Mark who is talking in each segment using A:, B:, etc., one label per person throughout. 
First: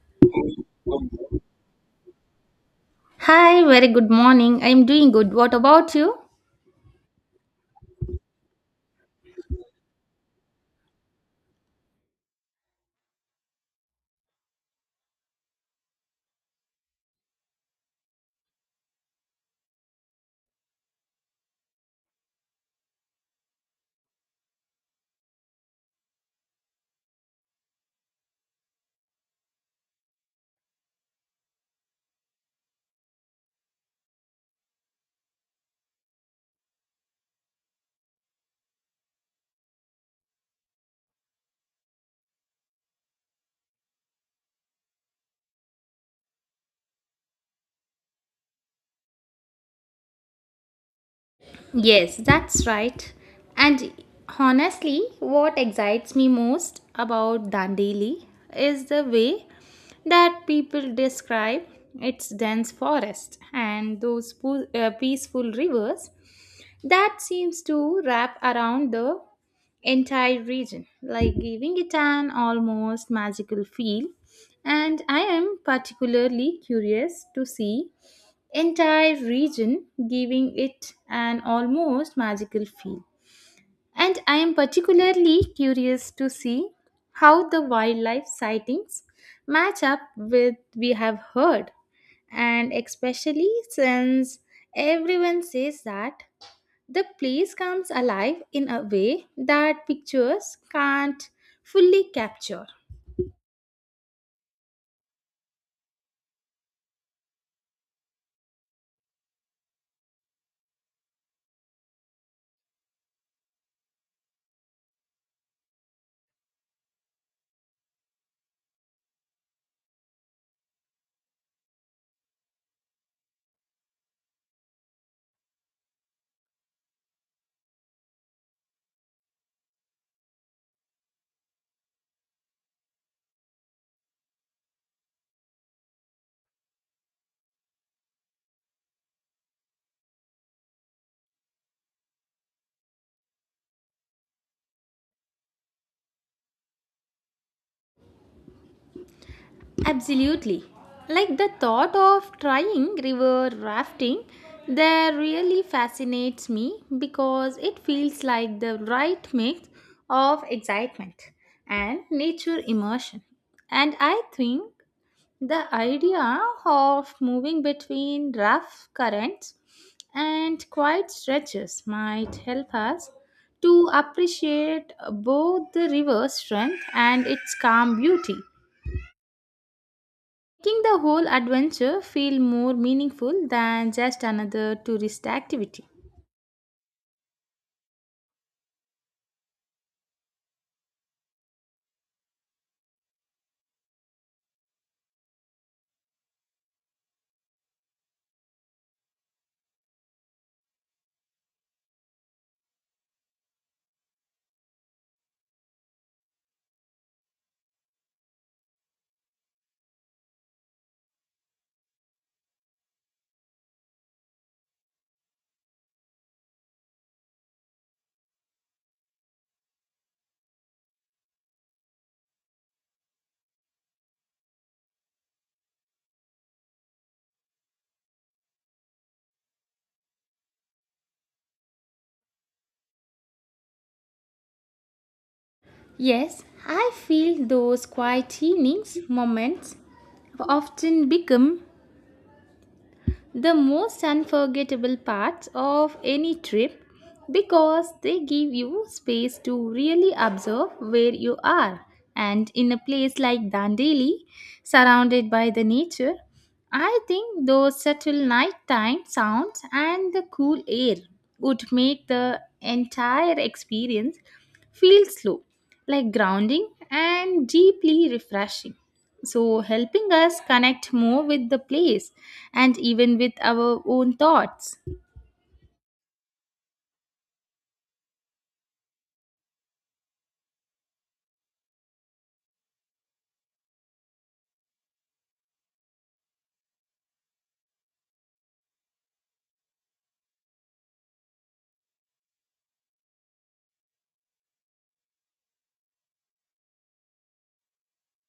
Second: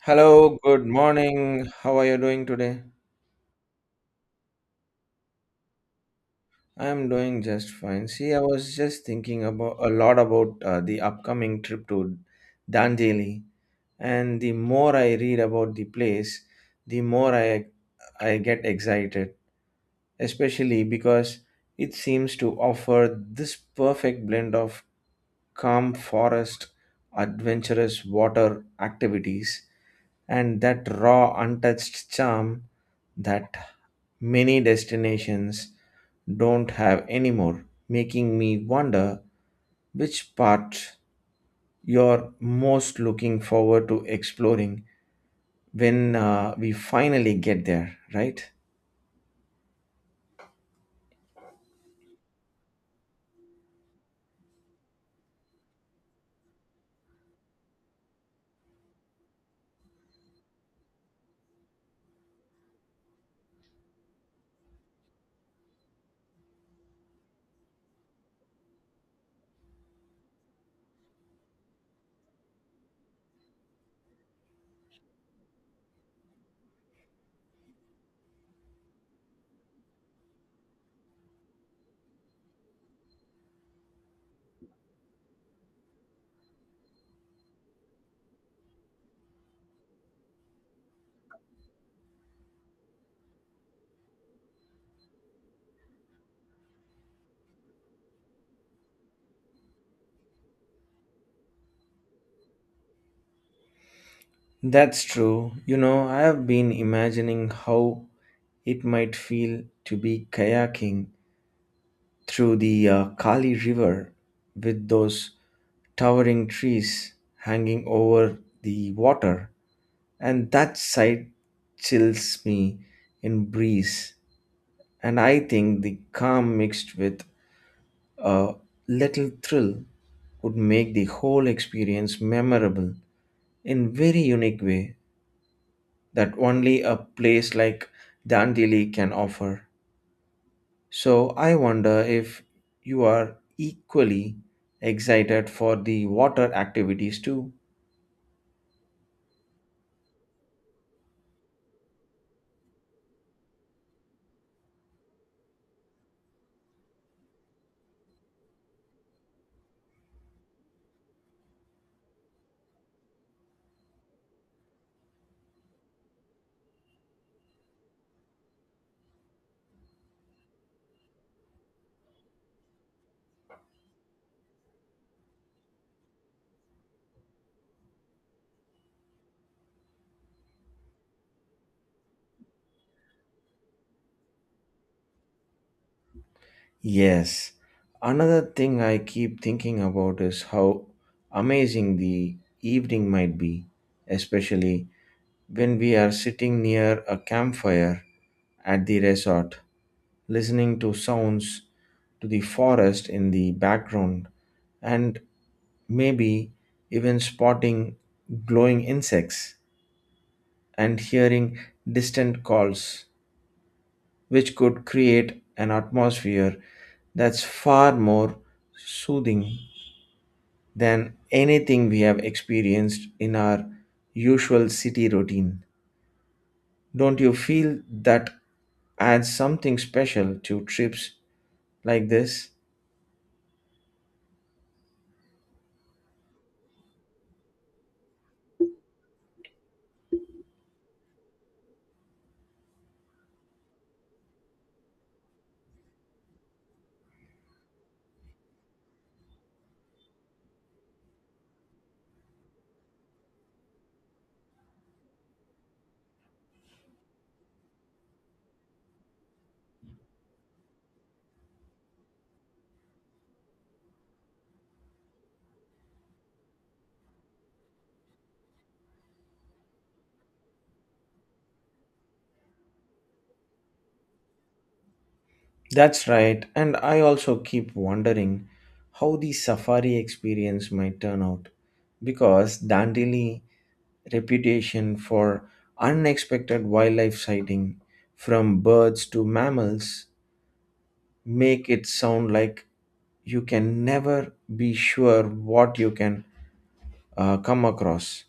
A: Hello, good morning. How are you doing today?
B: Hi, very good morning. I'm doing good. What about you?
A: I'm doing just fine. See, I was just thinking about a lot about the upcoming trip to Danjeli, and the more I read about the place, the more I get excited, especially because it seems to offer this perfect blend of calm forest, adventurous water activities, and that raw, untouched charm that many destinations don't have anymore, making me wonder which part you're most looking forward to exploring when we finally get there, right?
B: Yes, that's right. And honestly, what excites me most about Dandeli is the way that people describe its dense forest and those peaceful rivers that seems to wrap around the entire region, like giving it an almost magical feel. And I am particularly curious to see entire region, giving it an almost magical feel. And I am particularly curious to see how the wildlife sightings match up with we have heard, and especially since everyone says that the place comes alive in a way that pictures can't fully capture.
A: That's true. You know, I have been imagining how it might feel to be kayaking through the Kali River with those towering trees hanging over the water, and that sight chills me in breeze. And I think the calm mixed with a little thrill would make the whole experience memorable in very unique way that only a place like Dandeli can offer. So I wonder if you are equally excited for the water activities too.
B: Absolutely. Like the thought of trying river rafting there really fascinates me because it feels like the right mix of excitement and nature immersion. And I think the idea of moving between rough currents and quiet stretches might help us to appreciate both the river's strength and its calm beauty, making the whole adventure feel more meaningful than just another tourist activity.
A: Yes. Another thing I keep thinking about is how amazing the evening might be, especially when we are sitting near a campfire at the resort, listening to sounds to the forest in the background, and maybe even spotting glowing insects, and hearing distant calls, which could create an atmosphere that's far more soothing than anything we have experienced in our usual city routine. Don't you feel that adds something special to trips like this?
B: Yes, I feel those quiet evenings moments often become the most unforgettable parts of any trip because they give you space to really observe where you are. And in a place like Dandeli, surrounded by the nature, I think those subtle nighttime sounds and the cool air would make the entire experience feel slow, like grounding and deeply refreshing, so helping us connect more with the place and even with our own thoughts.
A: That's right, and I also keep wondering how the safari experience might turn out because Dandeli reputation for unexpected wildlife sighting from birds to mammals make it sound like you can never be sure what you can come across,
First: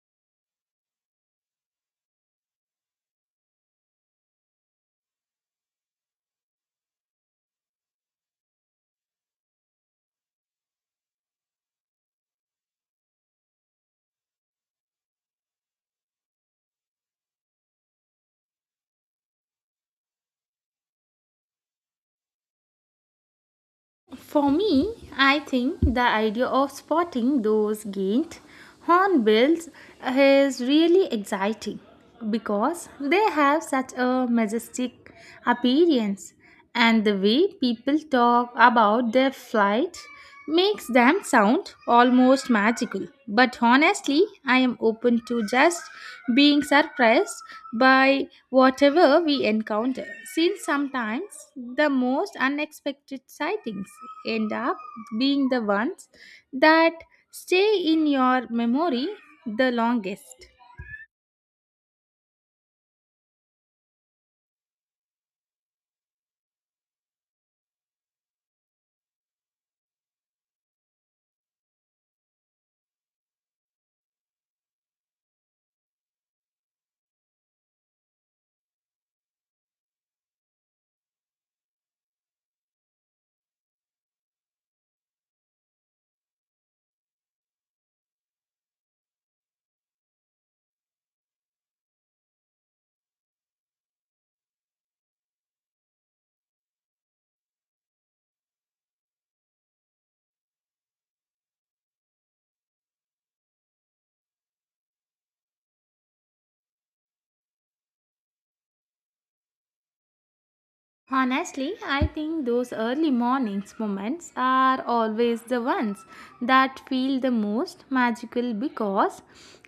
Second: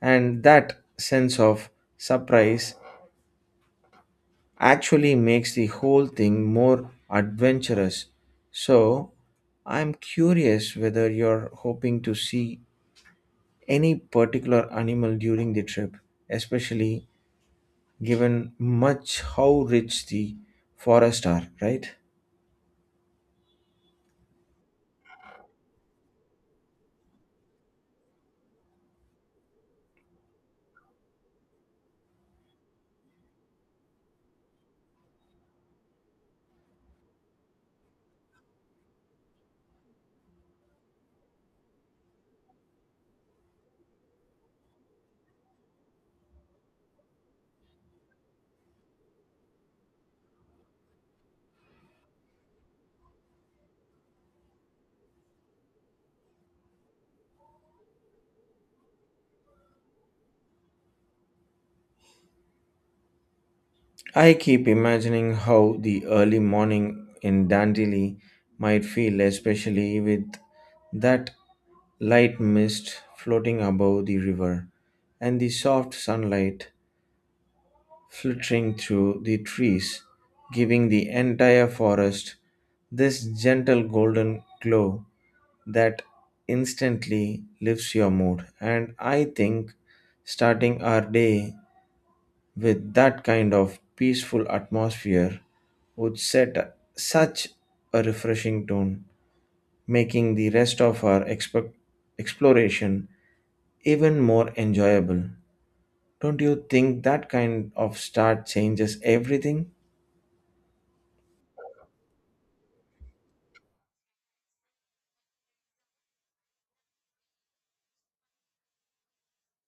A: and that sense of surprise actually makes the whole thing more adventurous. So I'm curious whether you're hoping to see any particular animal during the trip, especially given much how rich the forests are, right?
B: For me, I think the idea of spotting those giant hornbills is really exciting because they have such a majestic appearance, and the way people talk about their flight makes them sound almost magical. But honestly, I am open to just being surprised by whatever we encounter, since sometimes the most unexpected sightings end up being the ones that stay in your memory the longest.
A: I keep imagining how the early morning in Dandeli might feel, especially with that light mist floating above the river and the soft sunlight filtering through the trees, giving the entire forest this gentle golden glow that instantly lifts your mood. And I think starting our day with that kind of peaceful atmosphere would set such a refreshing tone, making the rest of our exploration even more enjoyable. Don't you think that kind of start changes everything?
B: Honestly, I think those early mornings moments are always the ones that feel the most magical because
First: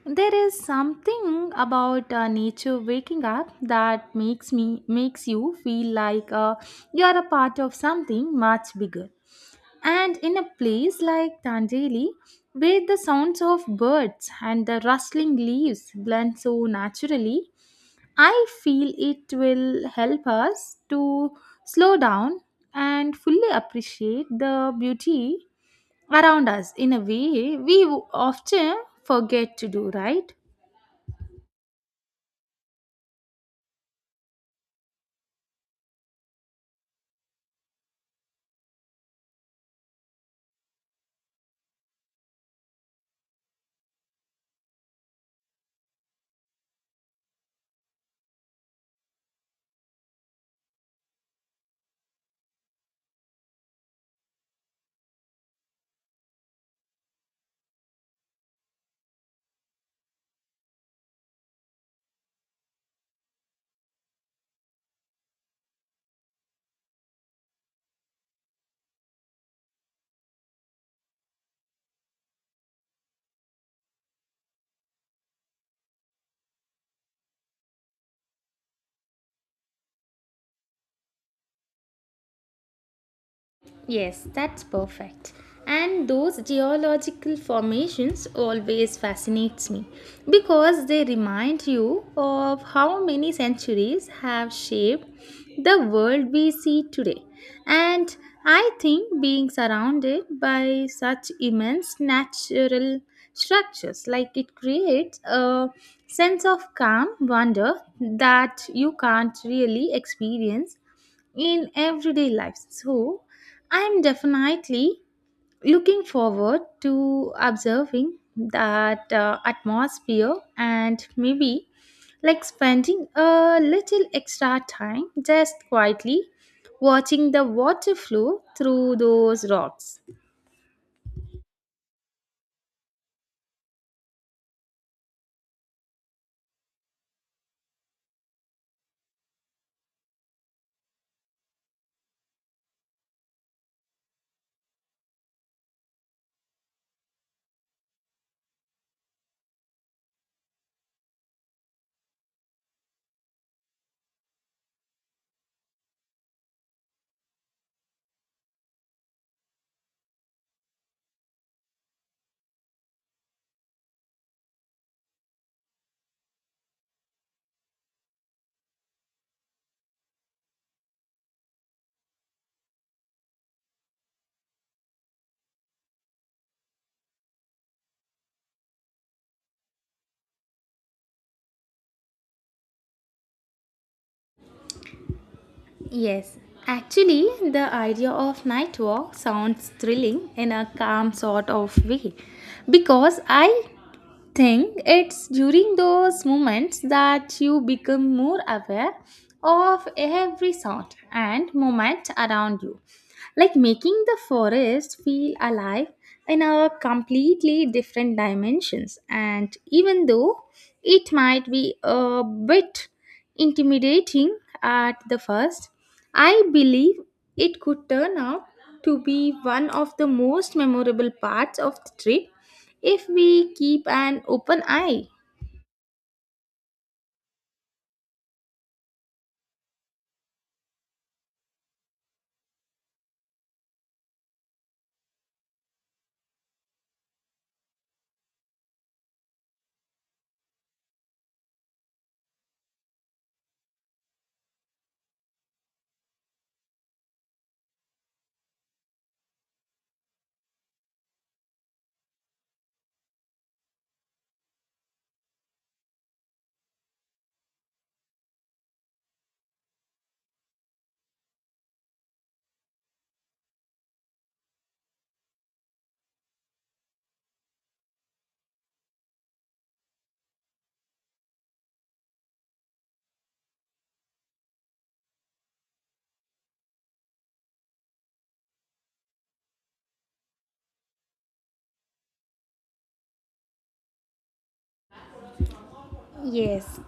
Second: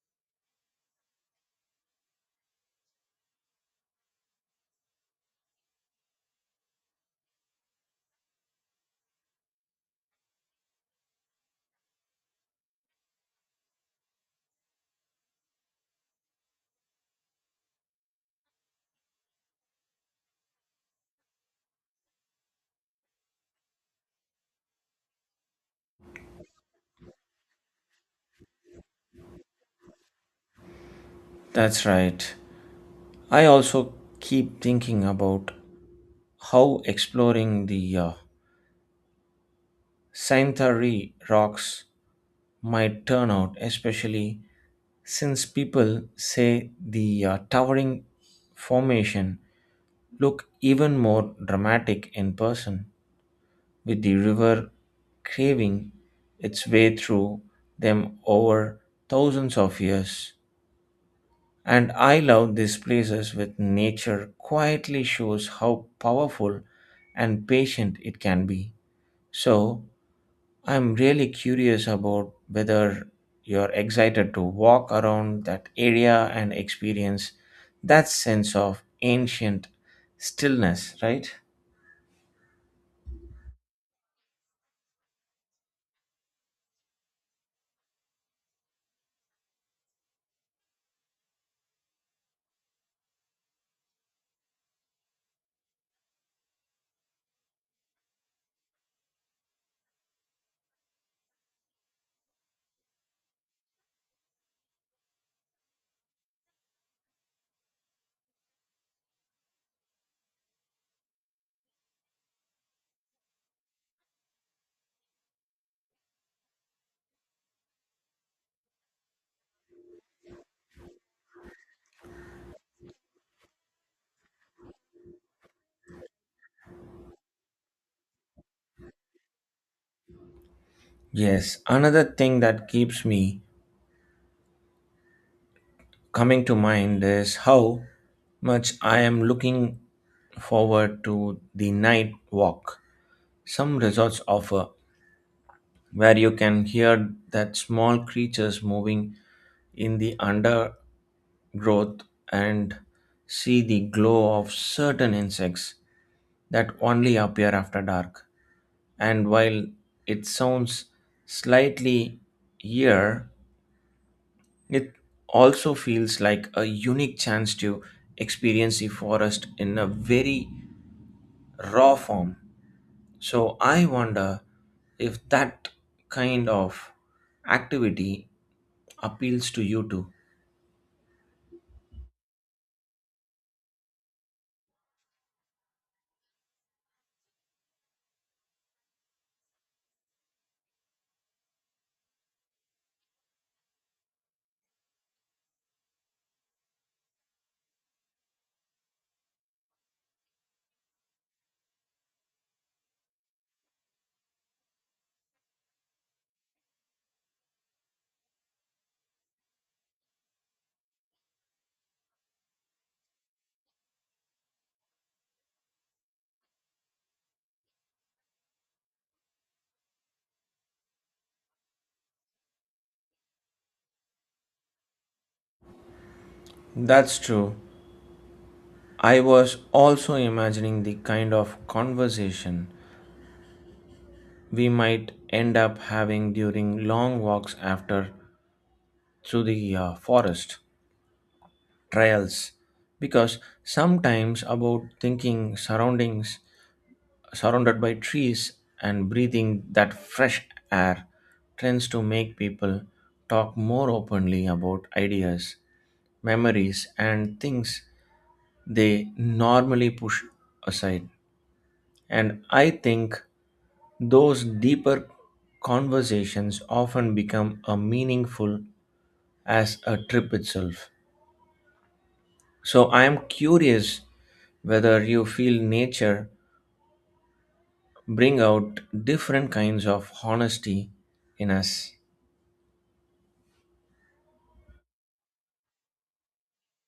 B: there is something about nature waking up that makes you feel like you are a part of something much bigger. And in a place like Tanjeli, where the sounds of birds and the rustling leaves blend so naturally, I feel it will help us to slow down and fully appreciate the beauty around us in a way we often forget to do, right?
A: That's right. I also keep thinking about how exploring the Saintari rocks might turn out, especially since people say the towering formation look even more dramatic in person, with the river craving its way through them over thousands of years. And I love these places with nature quietly shows how powerful and patient it can be. So I'm really curious about whether you're excited to walk around that area and experience that sense of ancient stillness, right?
B: Yes, that's perfect. And those geological formations always fascinates me because they remind you of how many centuries have shaped the world we see today. And I think being surrounded by such immense natural structures, like it creates a sense of calm wonder that you can't really experience in everyday life. So I'm definitely looking forward to observing that atmosphere and maybe like spending a little extra time just quietly watching the water flow through those rocks.
A: Yes, another thing that keeps me coming to mind is how much I am looking forward to the night walk. Some resorts offer where you can hear that small creatures moving in the under growth and see the glow of certain insects that only appear after dark. And while it sounds slightly eerie, it also feels like a unique chance to experience the forest in a very raw form. So I wonder if that kind of activity appeals to you too.
B: Yes, actually, the idea of night walk sounds thrilling in a calm sort of way because I think it's during those moments that you become more aware of every sound and moment around you, like making the forest feel alive in a completely different dimensions. And even though it might be a bit intimidating at the first, I believe it could turn out to be one of the most memorable parts of the trip if we keep an open eye.
A: That's true. I was also imagining the kind of conversation we might end up having during long walks after through the forest trails, because sometimes about thinking surroundings surrounded by trees and breathing that fresh air tends to make people talk more openly about ideas, memories, and things they normally push aside. And I think those deeper conversations often become a meaningful as a trip itself. So I am curious whether you feel nature bring out different kinds of honesty in us.
B: Yes,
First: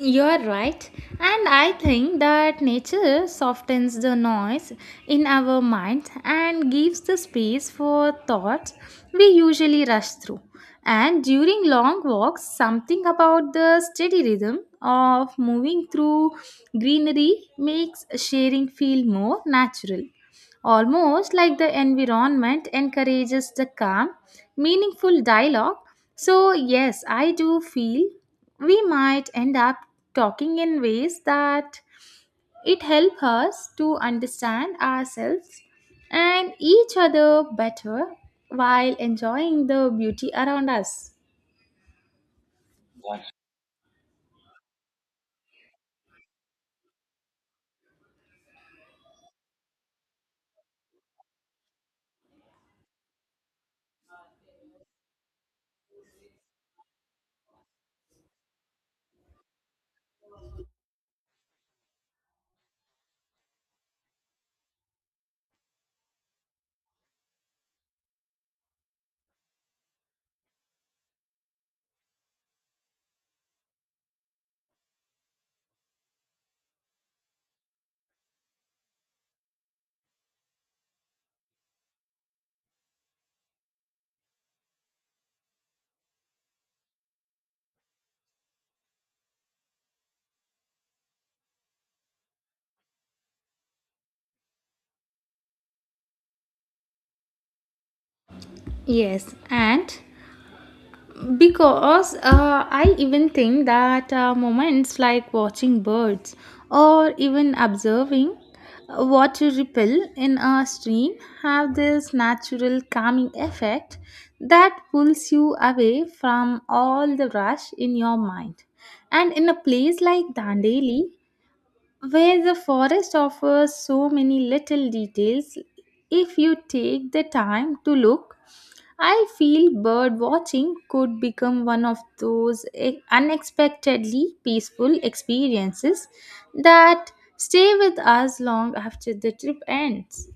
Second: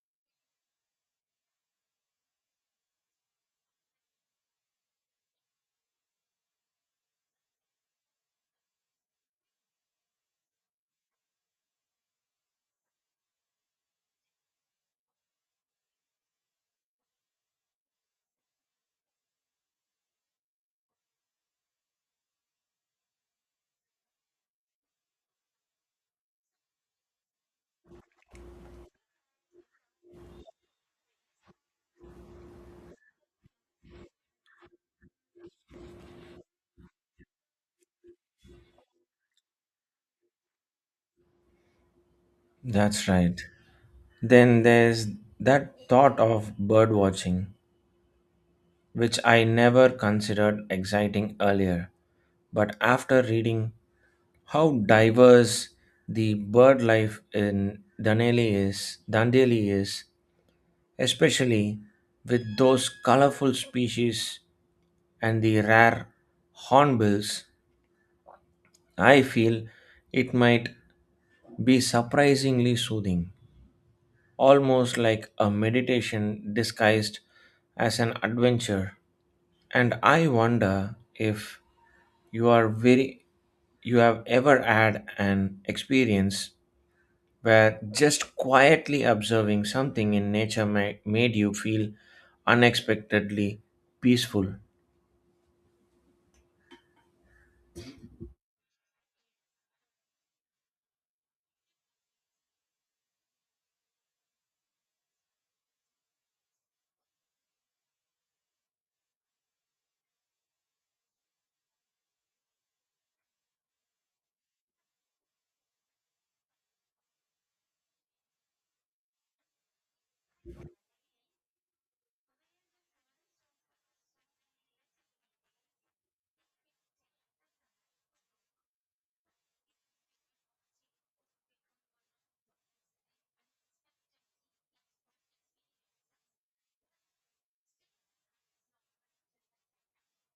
B: you're right, and I think that nature softens the noise in our minds and gives the space for thoughts we usually rush through. And during long walks, something about the steady rhythm of moving through greenery makes sharing feel more natural. Almost like the environment encourages the calm, meaningful dialogue. So, yes, I do feel we might end up talking in ways that it help us to understand ourselves and each other better while enjoying the beauty around us.
A: That's right. Then there's that thought of bird watching, which I never considered exciting earlier. But after reading how diverse the bird life in Danelli is, Dandeli is, especially with those colorful species and the rare hornbills. I feel it might be surprisingly soothing, almost like a meditation disguised as an adventure. And I wonder if you are very you have ever had an experience where just quietly observing something in nature made you feel unexpectedly peaceful.
B: Yes, and because I even think that moments like watching birds or even observing a water ripple in a stream have this natural calming effect that pulls you away from all the rush in your mind. And in a place like Dandeli, where the forest offers so many little details, if you take the time to look, I feel bird watching could become one of those unexpectedly peaceful experiences that stay with us long after the trip ends.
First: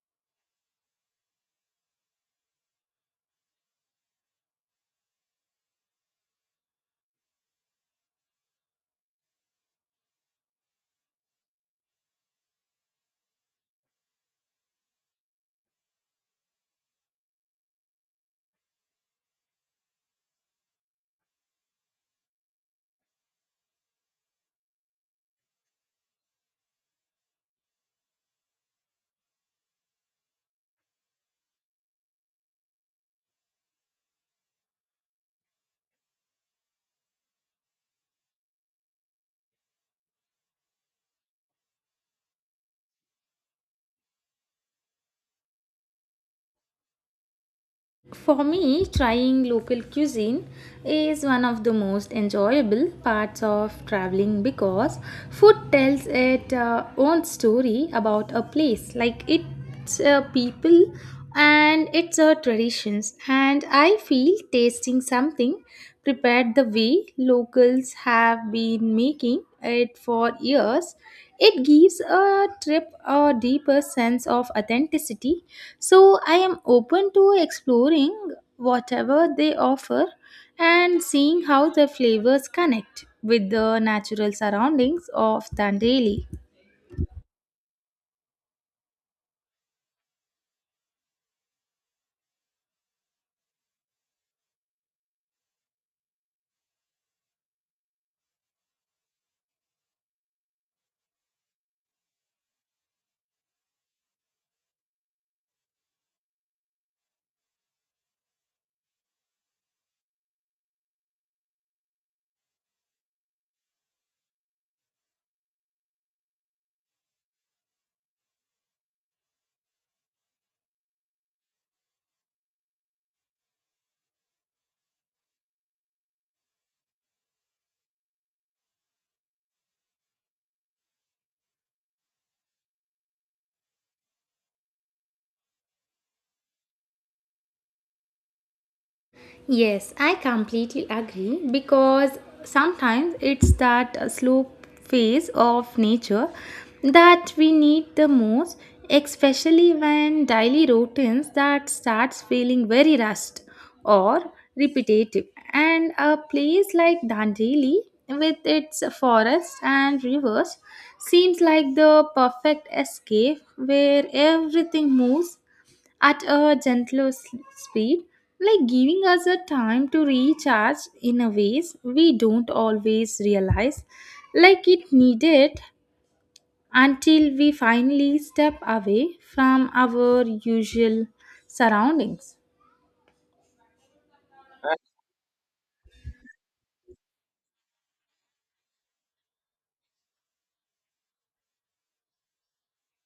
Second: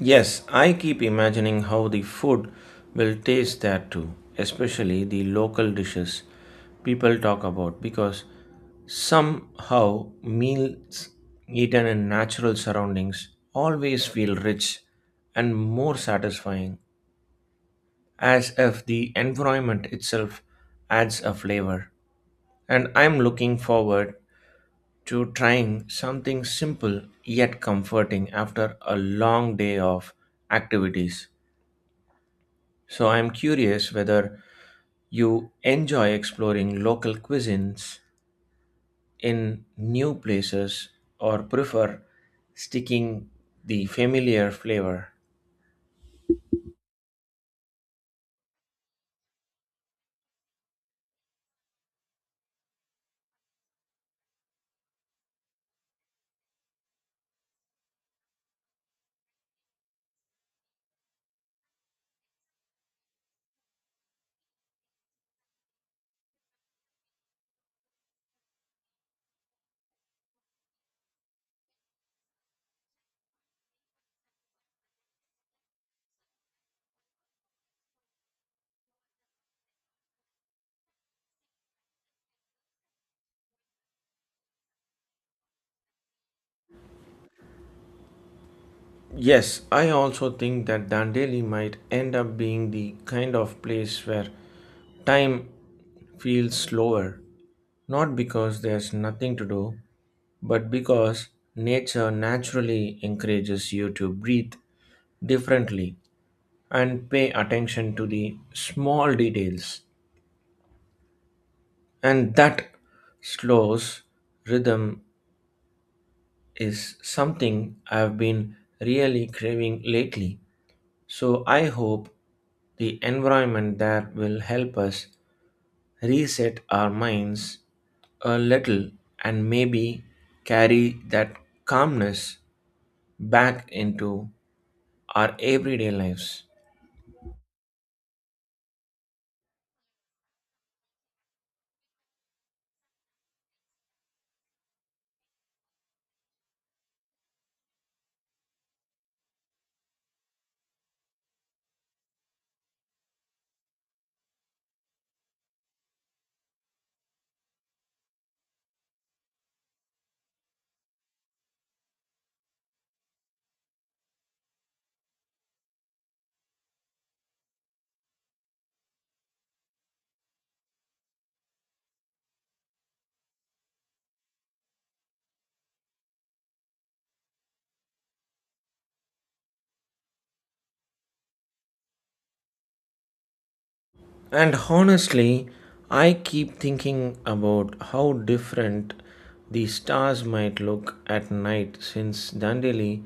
A: Yes, I keep imagining how the food will taste there too, especially the local dishes people talk about because somehow meals eaten in natural surroundings always feel rich and more satisfying, as if the environment itself adds a flavor. And I'm looking forward to trying something simple yet comforting after a long day of activities. So I'm curious whether you enjoy exploring local cuisines in new places or prefer sticking the familiar flavor.
B: For me, trying local cuisine is one of the most enjoyable parts of traveling because food tells its own story about a place, like its people and its traditions. And I feel tasting something prepared the way locals have been making it for years, it gives a trip a deeper sense of authenticity, so I am open to exploring whatever they offer and seeing how the flavors connect with the natural surroundings of Dandeli.
A: Yes, I also think that Dandeli might end up being the kind of place where time feels slower, not because there's nothing to do, but because nature naturally encourages you to breathe differently and pay attention to the small details. And that slows rhythm is something I've been really craving lately. So I hope the environment there will help us reset our minds a little and maybe carry that calmness back into our everyday lives.
B: Yes, I completely agree because sometimes it's that slow phase of nature that we need the most, especially when daily routines that starts feeling very rushed or repetitive. And a place like Dandeli with its forests and rivers seems like the perfect escape where everything moves at a gentler speed, like giving us a time to recharge in a ways we don't always realize, like it needed until we finally step away from our usual surroundings.
A: And honestly, I keep thinking about how different the stars might look at night since Dandeli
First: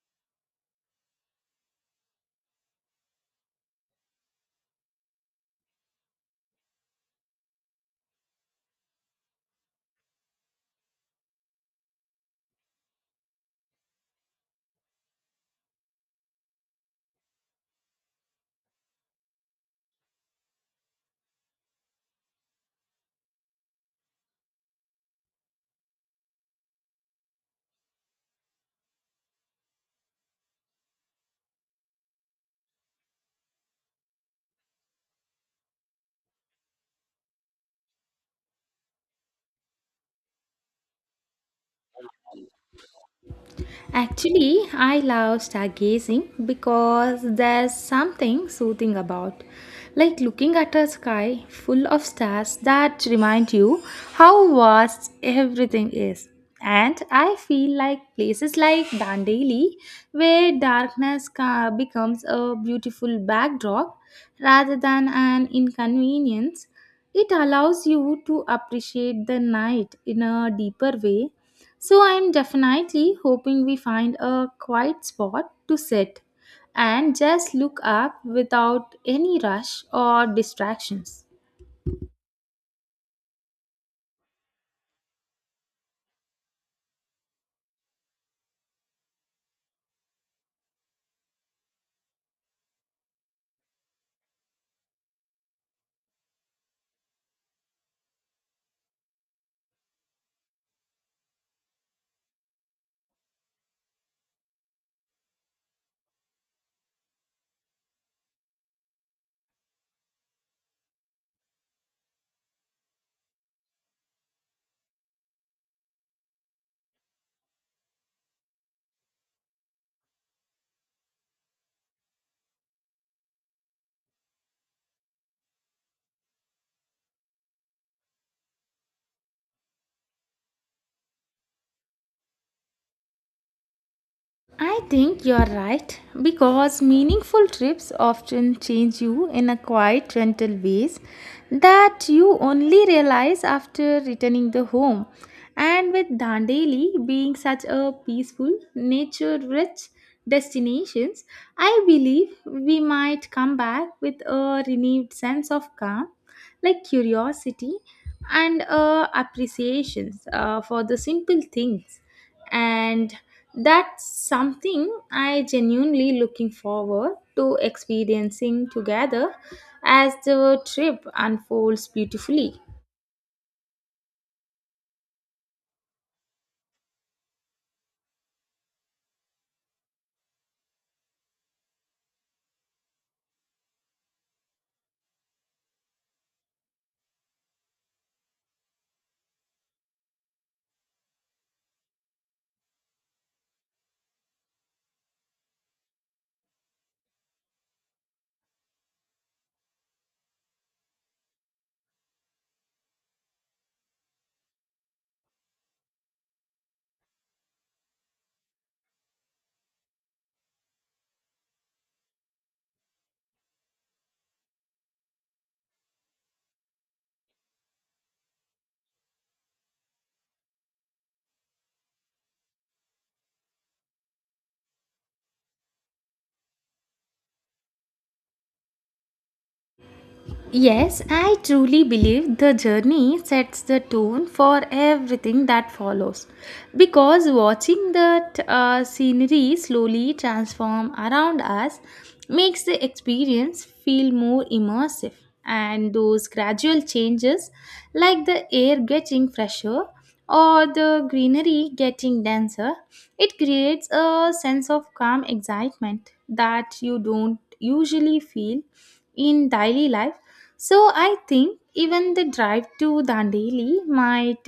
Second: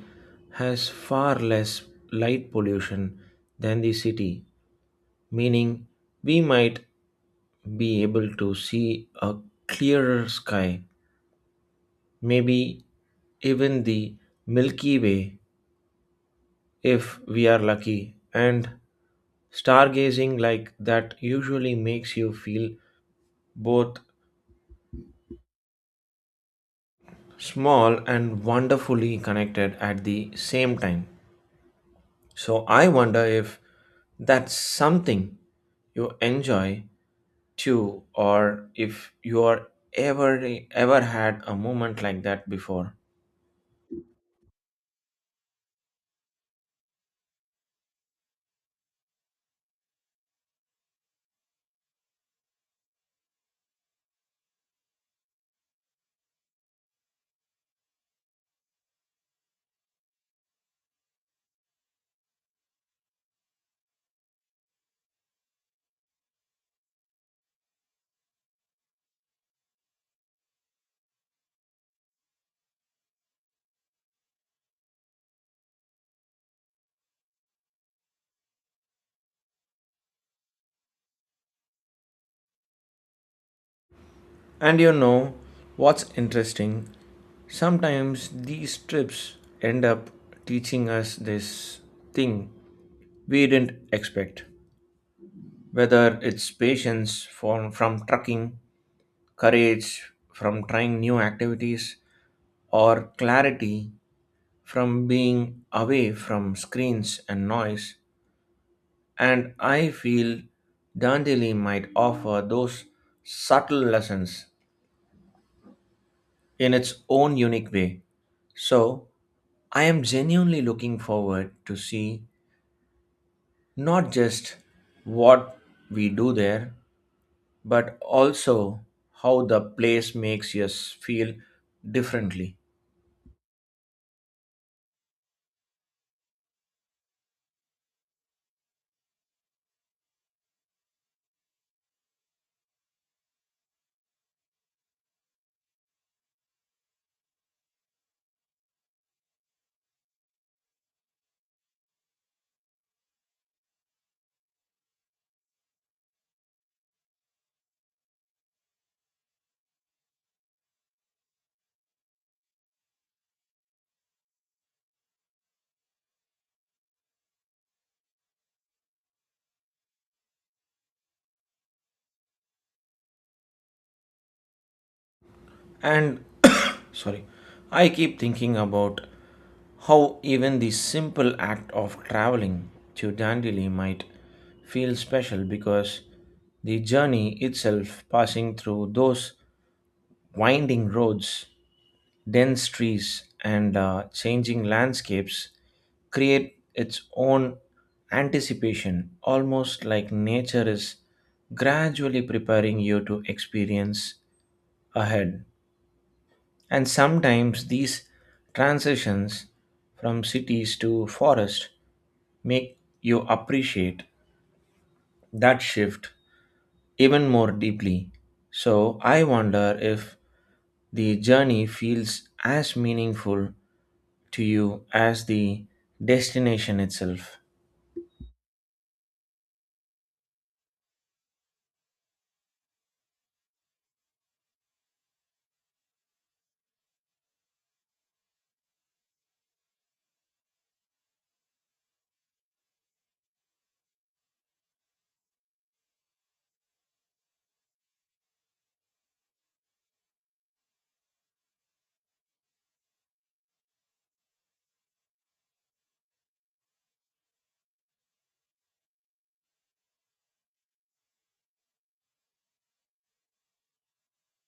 A: has far less light pollution than the city, meaning we might be able to see a clearer sky, maybe even the Milky Way if we are lucky, and stargazing like that usually makes you feel both small and wonderfully connected at the same time. So I wonder if that's something you enjoy too, or if you are ever ever had a moment like that before.
B: Actually, I love stargazing because there's something soothing about, like looking at a sky full of stars that remind you how vast everything is. And I feel like places like Dandeli, where darkness becomes a beautiful backdrop rather than an inconvenience, it allows you to appreciate the night in a deeper way, so I'm definitely hoping we find a quiet spot to sit and just look up without any rush or distractions.
A: And you know what's interesting? Sometimes these trips end up teaching us this thing we didn't expect, whether it's patience from trucking, courage from trying new activities, or clarity from being away from screens and noise. And I feel Dandeli might offer those subtle lessons in its own unique way. So, I am genuinely looking forward to see not just what we do there, but also how the place makes us feel differently.
B: I think you're right because meaningful trips often change you in a quiet, gentle ways that you only realize after returning the home. And with Dandeli being such a peaceful, nature-rich destinations, I believe we might come back with a renewed sense of calm, like curiosity and appreciations for the simple things, and that's something I genuinely looking forward to experiencing together as the trip unfolds beautifully.
A: And sorry, I keep thinking about how even the simple act of traveling to Dandeli might feel special because the journey itself, passing through those winding roads, dense trees, and changing landscapes, create its own anticipation, almost like nature is gradually preparing you to experience ahead. And sometimes these transitions from cities to forest make you appreciate that shift even more deeply. So I wonder if the journey feels as meaningful to you as the destination itself.
B: Yes, I truly believe the journey sets the tone for everything that follows. Because watching that scenery slowly transform around us makes the experience feel more immersive. And those gradual changes, like the air getting fresher or the greenery getting denser, it creates a sense of calm excitement that you don't usually feel in daily life, so I think even the drive to Dandeli might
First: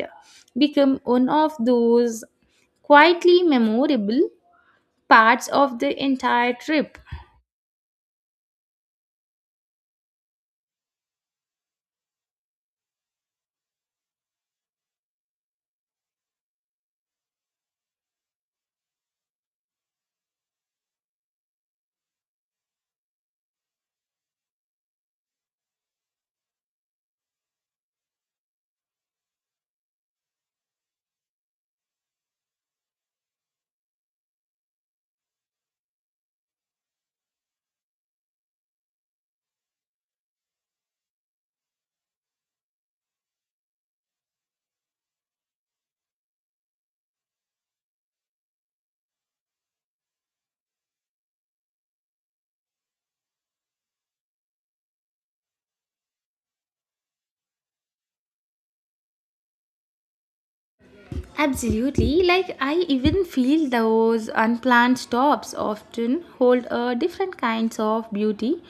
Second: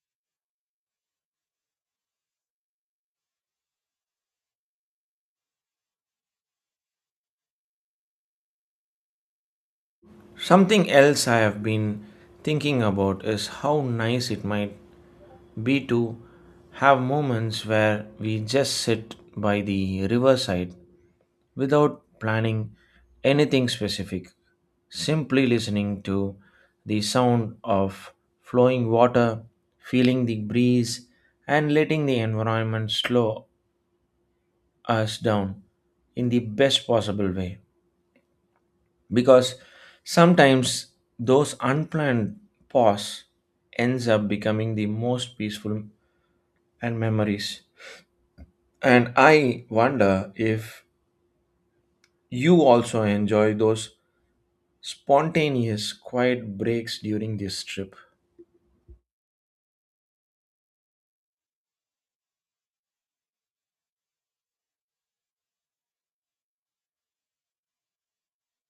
B: become one of those quietly memorable parts of the entire trip.
A: Something else I have been thinking about is how nice it might be to have moments where we just sit by the riverside without planning anything specific, simply listening to the sound of flowing water, feeling the breeze, and letting the environment slow us down in the best possible way. Because sometimes those unplanned pause ends up becoming the most peaceful and memories. And I wonder if you also enjoy those spontaneous, quiet breaks during this trip.
B: Absolutely. Like, I even feel those unplanned stops often hold a different kinds of beauty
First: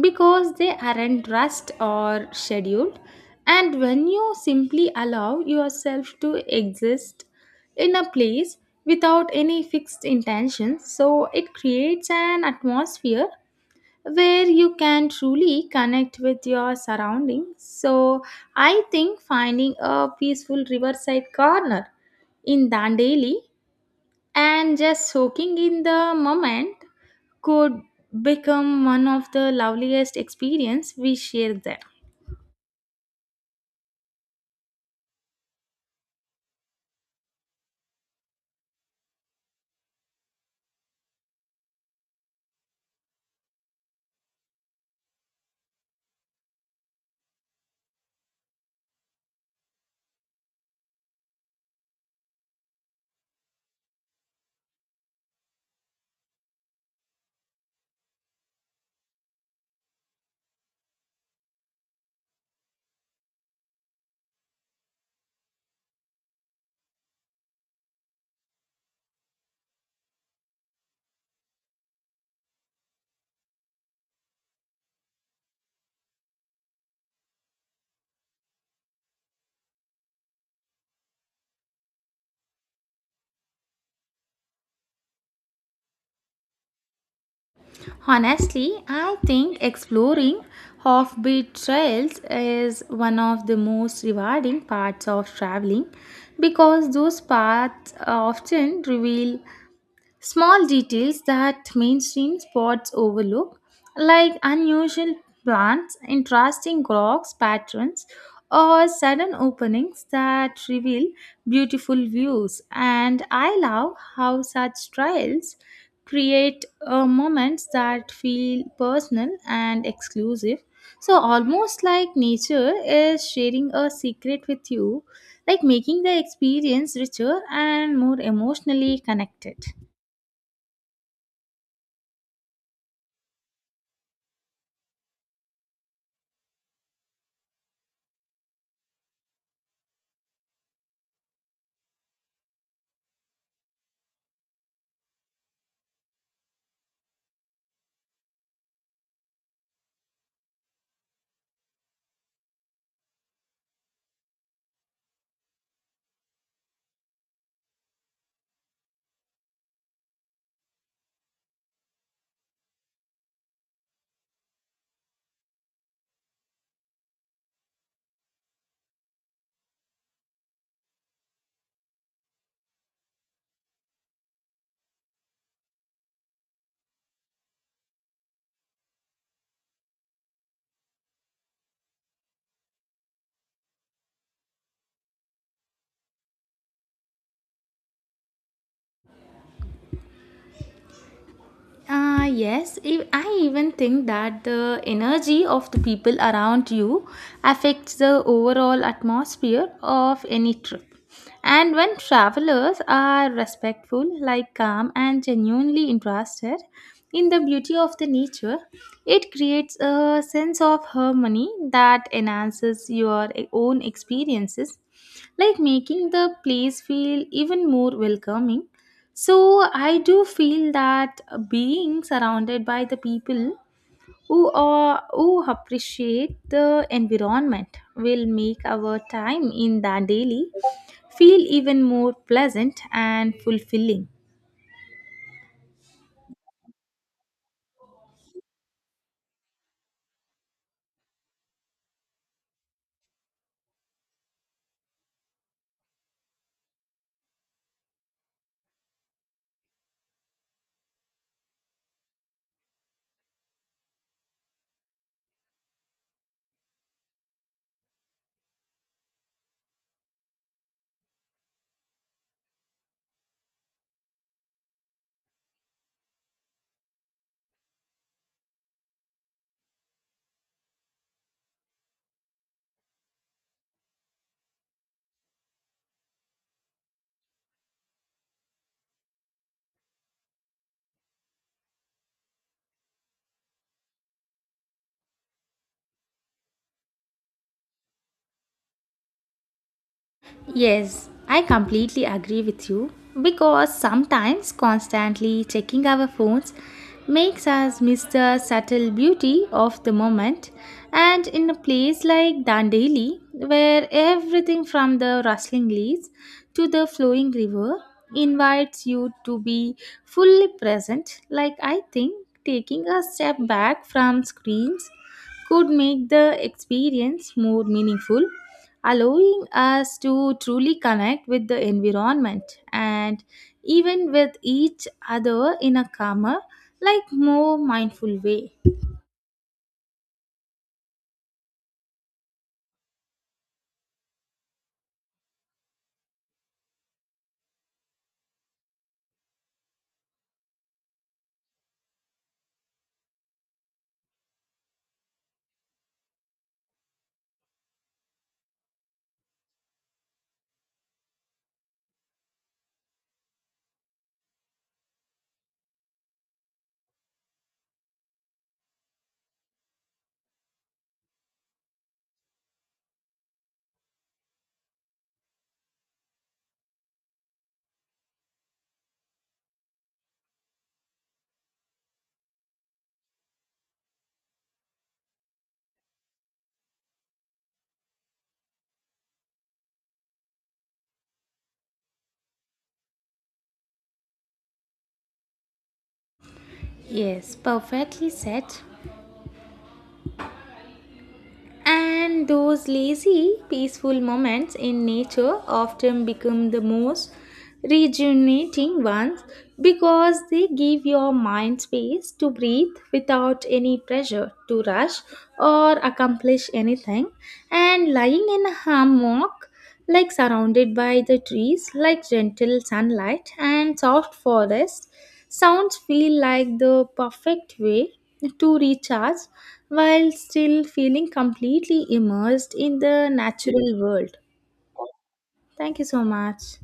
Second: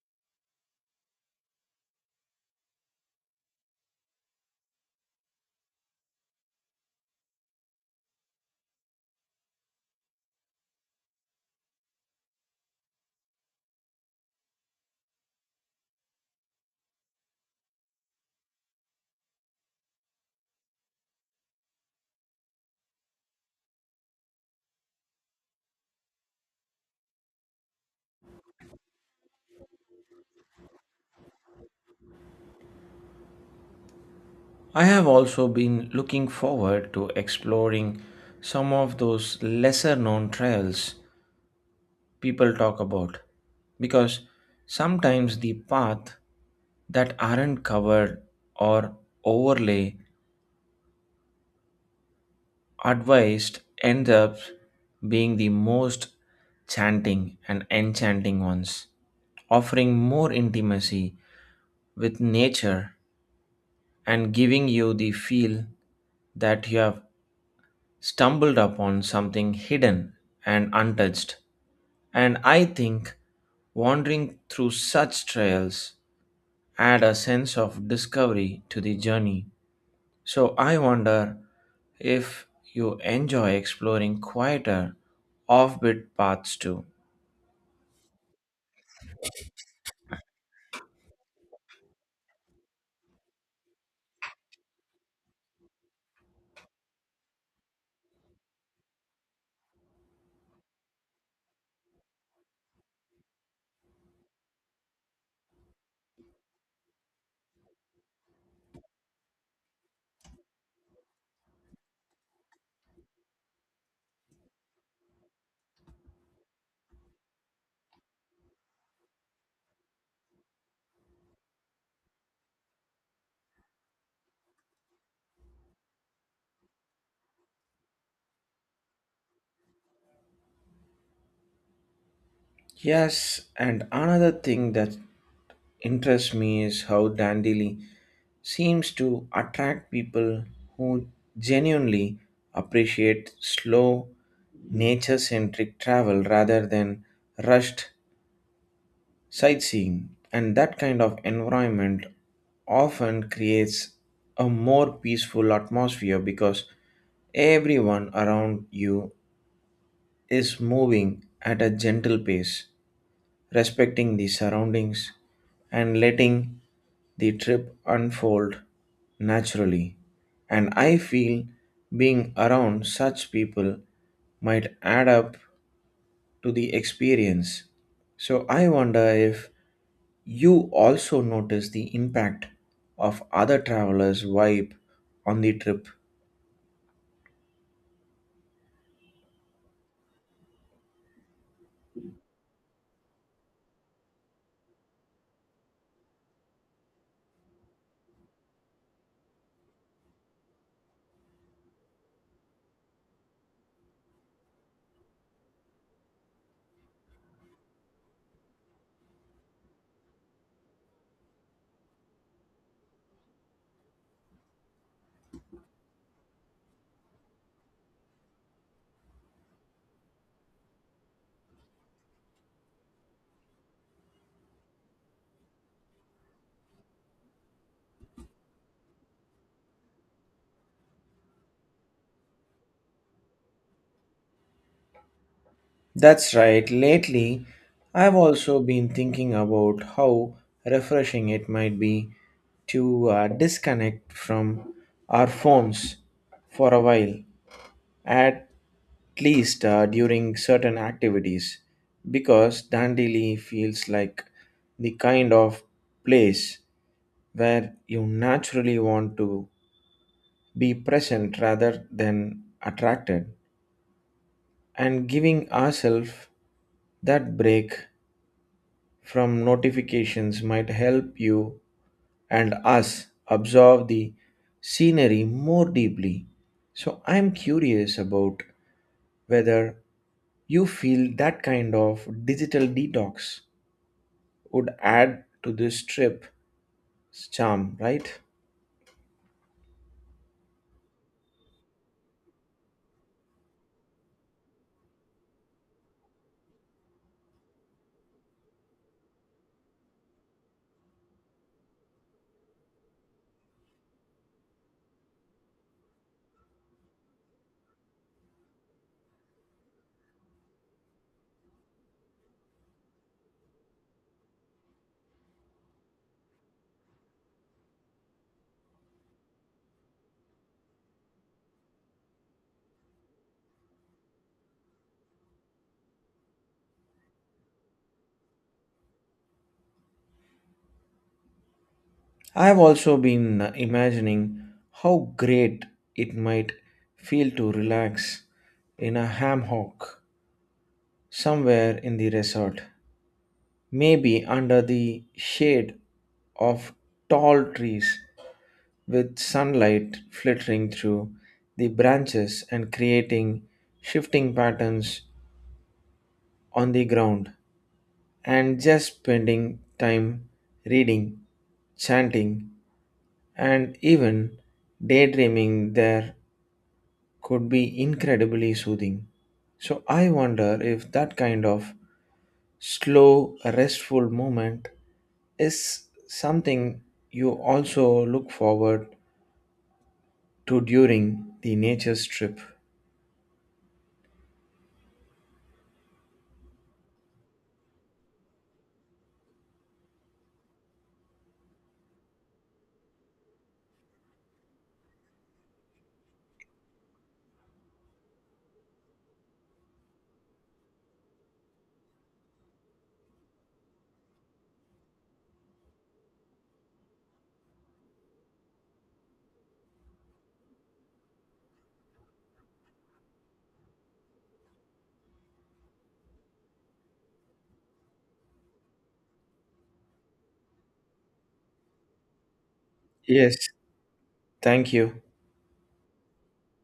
B: because they aren't rushed or scheduled. And when you simply allow yourself to exist in a place without any fixed intention, so it creates an atmosphere where you can truly connect with your surroundings. So, I think finding a peaceful riverside corner in Dandeli and just soaking in the moment could become one of the loveliest experience we share there.
A: I have also been looking forward to exploring some of those lesser known trails people talk about because sometimes the path that aren't covered or overlay advised ends up being the most chanting and enchanting ones, offering more intimacy with nature and giving you the feel that you have stumbled upon something hidden and untouched. And I think wandering through such trails add a sense of discovery to the journey. So I wonder if you enjoy exploring quieter offbeat paths too.
B: Honestly, I think exploring offbeat trails is one of the most rewarding parts of traveling because those paths often reveal small details that mainstream spots overlook, like unusual plants, interesting rocks patterns, or sudden openings that reveal beautiful views. And I love how such trials create moments that feel personal and exclusive. So, almost like nature is sharing a secret with you, like making the experience richer and more emotionally connected.
A: Yes, and another thing that interests me is how dandelion seems to attract people who genuinely appreciate slow, nature centric travel rather than rushed sightseeing. And that kind of environment often creates a more peaceful atmosphere because everyone around you is moving at a gentle pace, respecting the surroundings, and letting the trip unfold naturally. And I feel being around such people might add up to the experience. So I wonder if you also notice the impact of other travelers' vibe on the trip.
B: Yes, I even think that the energy of the people around you affects the overall atmosphere of any trip. And when travelers are respectful, like calm, and genuinely interested in the beauty of the nature, it creates a sense of harmony that enhances your own experiences, like making the place feel even more welcoming, so I do feel that being surrounded by the people who appreciate the environment will make our time in the daily feel even more pleasant and fulfilling.
A: That's right. Lately, I've also been thinking about how refreshing it might be to disconnect from our phones for a while, at least during certain activities, because Dandeli feels like the kind of place where you naturally want to be present rather than attracted, and giving ourselves that break from notifications might help you and us absorb the scenery more deeply. So I'm curious about whether you feel that kind of digital detox would add to this trip's charm, right?
B: Yes, I completely agree with you because sometimes constantly checking our phones makes us miss the subtle beauty of the moment. And in a place like Dandeli, where everything from the rustling leaves to the flowing river invites you to be fully present, like I think taking a step back from screens could make the experience more meaningful, allowing us to truly connect with the environment and even with each other in a calmer, like more mindful way.
A: I've also been imagining how great it might feel to relax in a hammock somewhere in the resort, maybe under the shade of tall trees with sunlight filtering through the branches and creating shifting patterns on the ground, and just spending time reading, chanting, and even daydreaming there could be incredibly soothing. So I wonder if that kind of slow restful moment is something you also look forward to during the nature's trip.
B: Yes, perfectly said. And those lazy, peaceful moments in nature often become the most rejuvenating ones because they give your mind space to breathe without any pressure to rush or accomplish anything. And lying in a hammock, like surrounded by the trees, like gentle sunlight and soft forest, sounds feel like the perfect way to recharge while still feeling completely immersed in the
A: Yes,
B: natural world.
A: thank you.
B: Thank you so much.